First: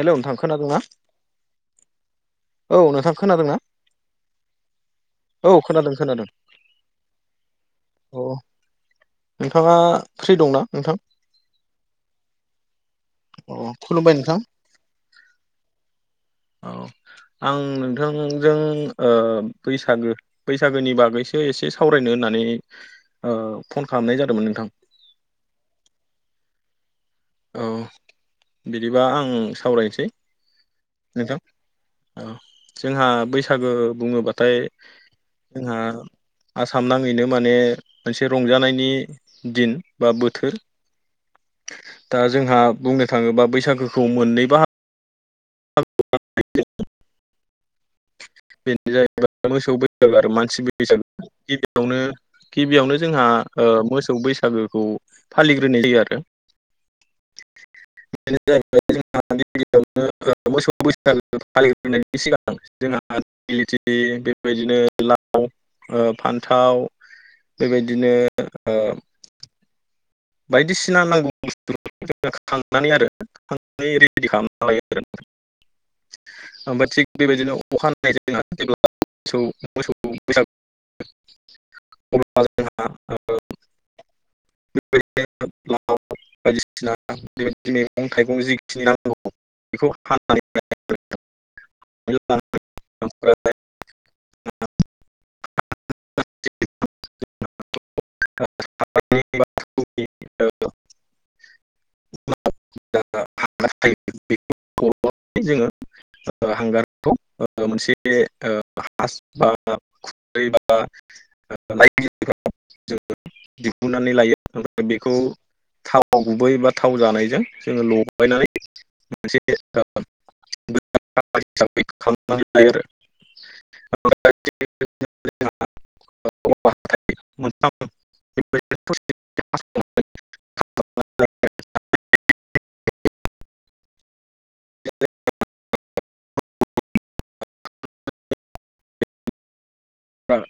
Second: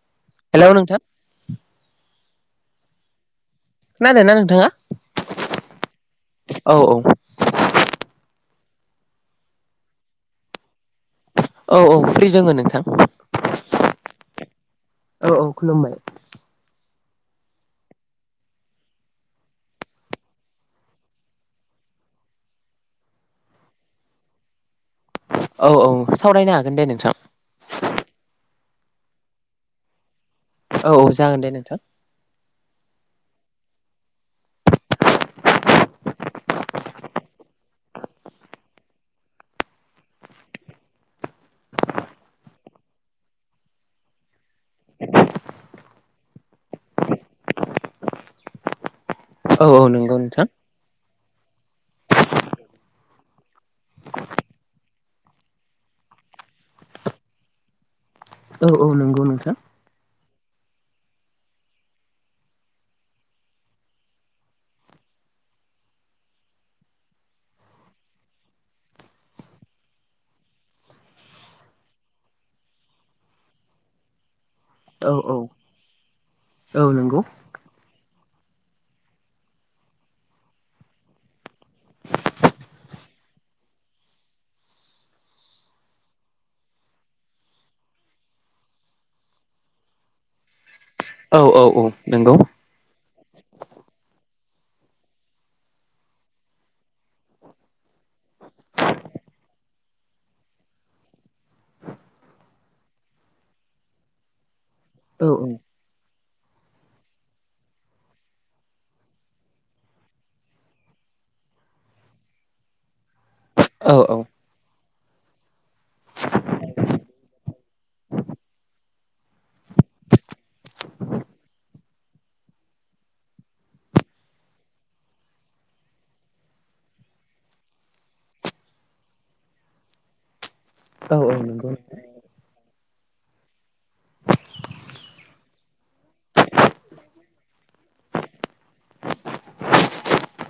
Hello नोंथां hello खोनादों ना? नोंथां औ नोंथां खोनादोंना? खोनादोना नोंथाङा? औ खोनादों खोनादों। औ औ औ नोंथाङा फ्रि दंना नोंथां? औ औ फ्रि दोङो नोंथां औ अ खुलुमबाय नोंथां औ खुलुमबाय। औ आं नोंथांजों ओ बैस सागो बैसागोनि बागैसो एसे सावरायनो होननानै फन खालामनाय जादोंमोन नोंथां। औ औ सावरायनो हागोन दे नोंथां। औ बिदिबा आं सावरायनोसै। औ औ जागोन दे नोंथां। औ जोंहा बैसागो बुङोबाथाय जोंहा आसाम नाङैनो माने मोनसे रंजानायनि दिन बा बोथोर। दा जोंहा बुंनो थाङोबा बैसागोखौ मोननै बाहा [unintelligible] बेनो जाहैबाय औ मोसौै औ बेदर नंगौ आरो नोंथां मानसि बे बैसागु गिबियावनो गिबियावनो जोंहा ओ मोसौ बैसागोखौ फालिग्रोनाय जायो आरो। बेनो औ औ जाहैबाय जोंहा नंगौ नोंथां। मोसौ बैसागो फालिनायनि सिगां जोंहा दिगिलिथि बेबायदिनो लाव ओ फान्थाव बेबायदिनो ओ‌ बायदिसिना नांगौ बुस्थु [unintelligible] खांनानै आरो रेडि खालामना लायो आरो औ औ औ ओमफ्राय थिग नंगौ बेबायदिनो अखा [unintelligible] जादों आरो जेब्ला मोसौ मोसौै बैसाग [unintelligible] [unintelligible] लाव बायदिसिना बे मैगं थाइगं जिखिनि नांगौ बेखौ औ औ औ नंगौ [unintelligible] [unintelligible] [unintelligible] औ [unintelligible] हांगारखौ ओ मोनसे ओ [unintelligible] [unintelligible] औ दिहुननानै लायो बेखौ थाव गुबै बा थाव जानायजों जोङो लगायनानै मोनसे [unintelligible] हिसाबै खालामनानै लायो। आरो औवा [unintelligible] औ औ नंगौ [unintelligible]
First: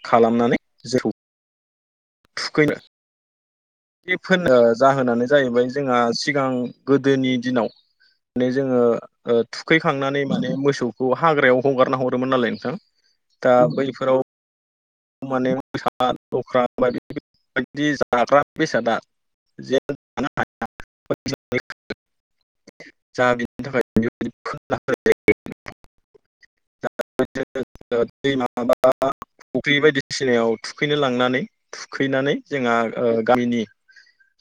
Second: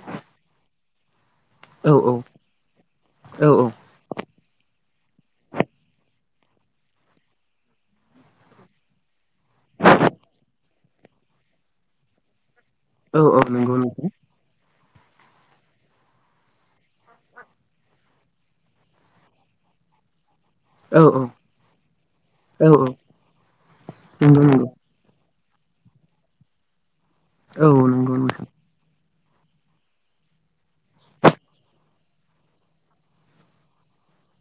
खालामनानै जेखौ औ थुखैनो औ औ बेफोर जाहोनानो जाहैबाय जोंहा सिगां गोदोनि दिनाव माने जोङो ओ थुखैखांनानै माने मोसौखौ हाग्रायाव हगारना हरोमोन नालाय नोंथां। औ औ दा नंगौ नंगौ। बैफोराव माने मोसा लख्रा बदि बदि जाग्रा बेसादा। औ [unintelligible] [unintelligible] औ नंगौ नोंथां [unintelligible] फुख्रि बायदिसिनायाव थुखैनो लांनानै थुखैनानै जोंहा गामिनि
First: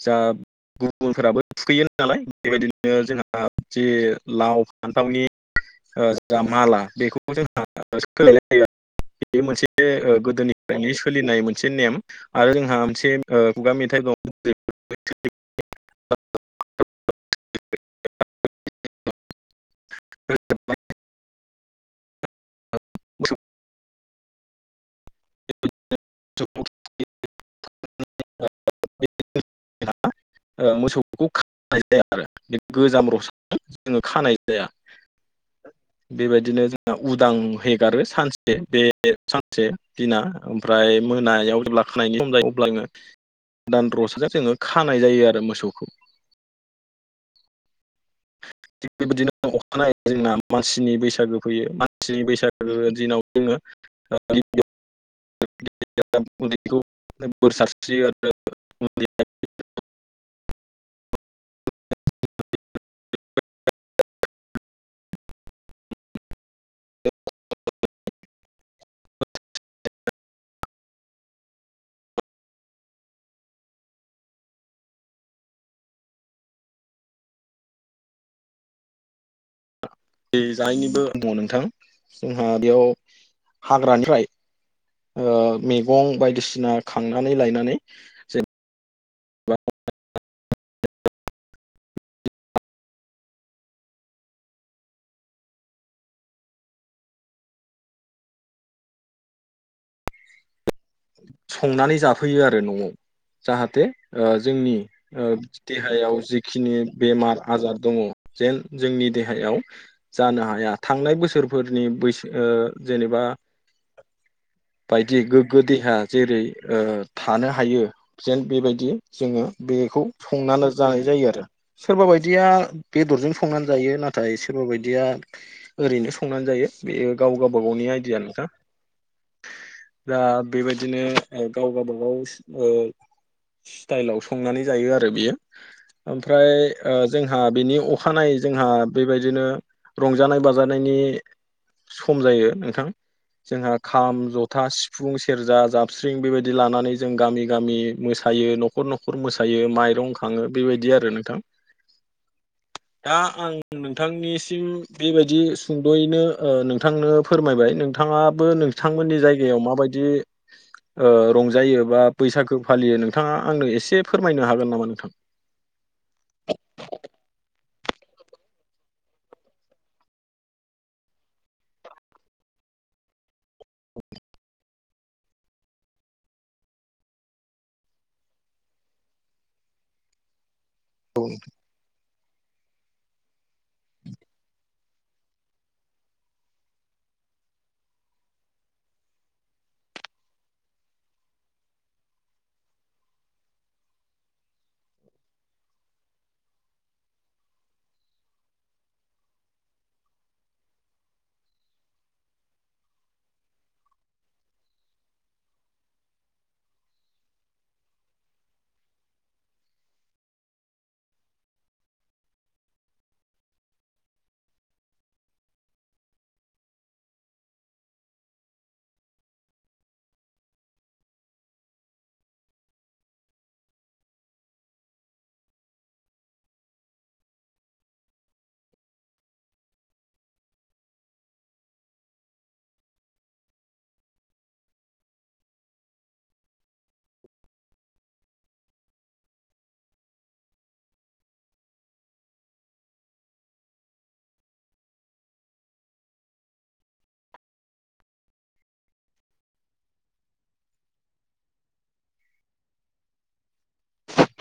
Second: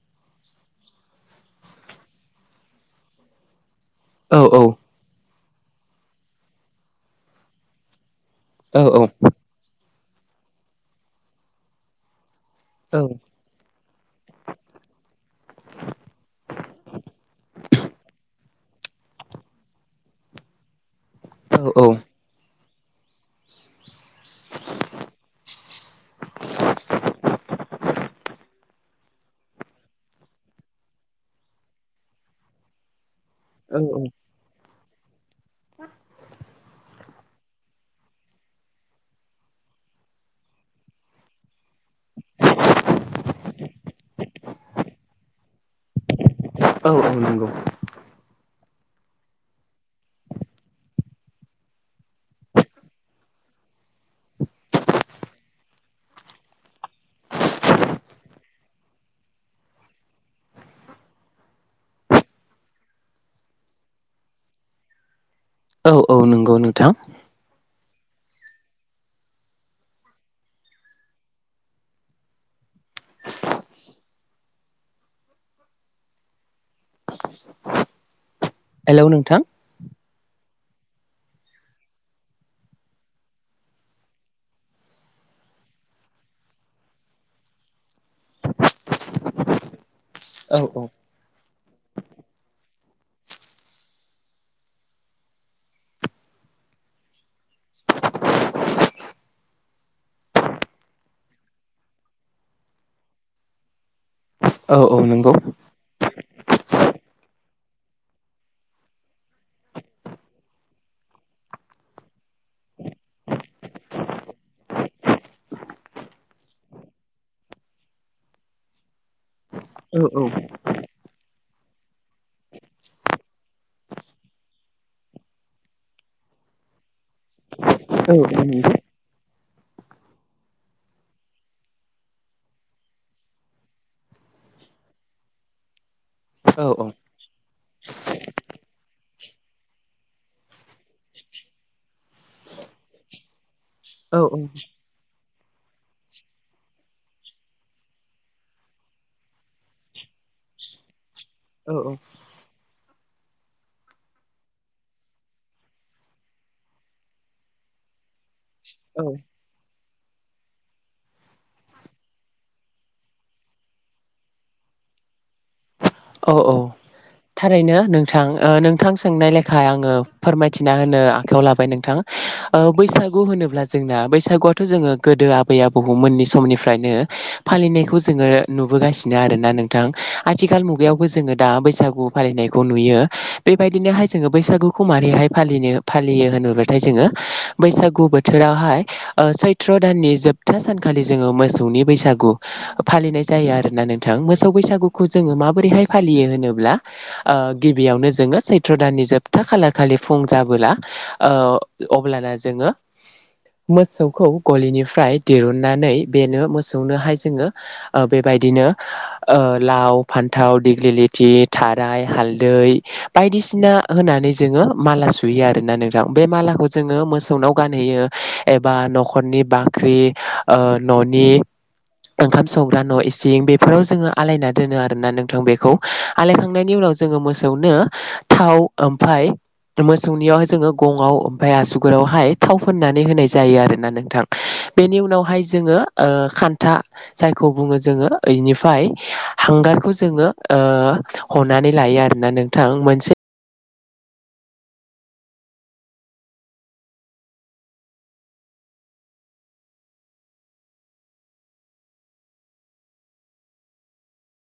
जा गुबुनफोराबो थुखैयो नालाय बेबायदिनो जोंहा जे औ लाव औ फान थावनि जा माला बेखौ जों सोलायनाय औ जायो मोनसे ओ गोदोनिफ्रायनो सोलिनाय मोनसे नेम आरो जोंहा औ मोनसे खुगा मेथाइ दं। [unintelligible] [unintelligible] [unintelligible] औ [unintelligible] [unintelligible] ओ मोसौखौ खा खानाय जाया आरो बे गोजाम रसाखौ जोङो खानाय जाया। बेबायदिनो जोंहा उदां हगारो सानसे बे सानसे दिना ओमफ्राय मोनायाव जेब्ला खानायनि सम जायो अब्ला जोंङो दान रसाजों जोङो खानाय जायो आरो मोसौखौ। औ औ नंगौ। थिग बेबायदिनो अखानायै जोंना मानसिनि बैसागो फैयो मानसिनि बैसागो दिनाव जोङो [unintelligible] उन्दै बोर सास्रि आरो उन्दै औ औ नंगौ नोंथां। हेलौ नोंथां बे जानायनिबो दङ नोंथां जोंहा बेयाव हाग्रानिफ्राय ओ मैगं बायदिसिना खांनानै लायनानै औ औ संनानै जाफैयो आरो न'आव जाहाथे ओ जोंनि औ औ ओ नंगौ देहायाव जिखिनि बेमार आजार दङ जेन जोंनि देहायाव जानो हाया थांनाय बोसोरफोरनि बैसो जेनेबा बायदि गोग्गो देाया जेरै थानो हायो जेन बेबायदि जोङो बेखौ औ औ संनानै जानाय जायो आरो सोरबा बायदिया बेदरजों संनानै जायो नाथाय सोरबा बायदिया ओरैनो संनानै जायो बेयो गाव गावबा गावनि औ नंगौ आइडिया नोंथां। जोंहा बेबायदिनो गाव गावबा-गाव ओ स्टाइलाव संनानै जायो आरो बेयो ओमफ्राय औ औ औ ओ जोंहा बिनि अखानायै जोंहा बेबायदिनो रंजानाय बाजानायनि सम जायो। नोंथां जोंहा खाम औ औ जथा सिफुं फुं सेरजा जाबस्रिं बेबायदि लानानै जों गामि गामि मोसायो न'खर न'खर मोसायो माइरं खाङो बेबायदि आरो नोंथां औ औ [inaudible] दा आं नोंथांनिसिम बेबायदि सुंद'यैनो ओ नोंथांनो फोरमायबाय नोंथाङाबो औ नोंथांमोननि जायगायाव माबायदि ओ रंजायो बा बैसागो फालियो नोंथाङा आंनो एसे फोरमायनो हागोन नामा नोंथां औ औ थारैनो नोंथां ओ नोंथां सोंनाय लेखा आङो फोरमायथिना होनो आखायाव लाबाय नोंथांा ओ बैसागु होनोब्ला जोंना बैसागुआथ' जोङो गोदो आबै बहुममोननि समनिफ्रायनो फालिनायखौ जोङो नुबोगासिनो आरोना नों ओ आथिखाल मुगायावबो जोङो दा बैसागु फालिनायखौ नुयो बेबायदिनोहाय जोङो बैसागुखौ माबोरैहाय फालिनो फालियो होनोब्लाथाय जोङो बैसागु बोथोरावहाय सैथ्र' दाननि जोबथा सानखालि जोङो मोसौनि बैसागु फालिनाय जायो आरोना नोंथां मोसौ बैसागुखौ जोङो माबोरैहाय फालियो होनोब्ला ओ गिबियावनो जोङो सैथ्र' दाननि खालार खालि जाबोला ओ अब्लाना जोङो मोसौखौ गलिनिफ्राय दिरुननानै बेनो मोसौनोहाय जोङो ओ बेबायदिनो लाव फान फथाव दिेग्लि लेथि थाराय हालदै बायदिसिना होनानै जोङो माला सुयो आरोना नोंथां बे मालाखौ जोङो मोसौनाव गानहैयो एबा न'खरनि बाख्रि न'नि ओंखाम संग्रा न' इसिं बेफोराव जोङो आलायना दोनो आरोना नों बेखौ आलायखांनायनि उनाव जोङो मोसौनो थाव ओमफफ्राय मोसौनियाव जोङो गङआव ओमफफ्राय आसुगुरावहाय थाव फोननानै होनाय जायो आरोना नोंथां बेनि उनावहाय जोङो ओ खान्था जायखौ बुङो जोङो ओनिफ्राय हांगारखौ जों ज लोन नों [unintelligible]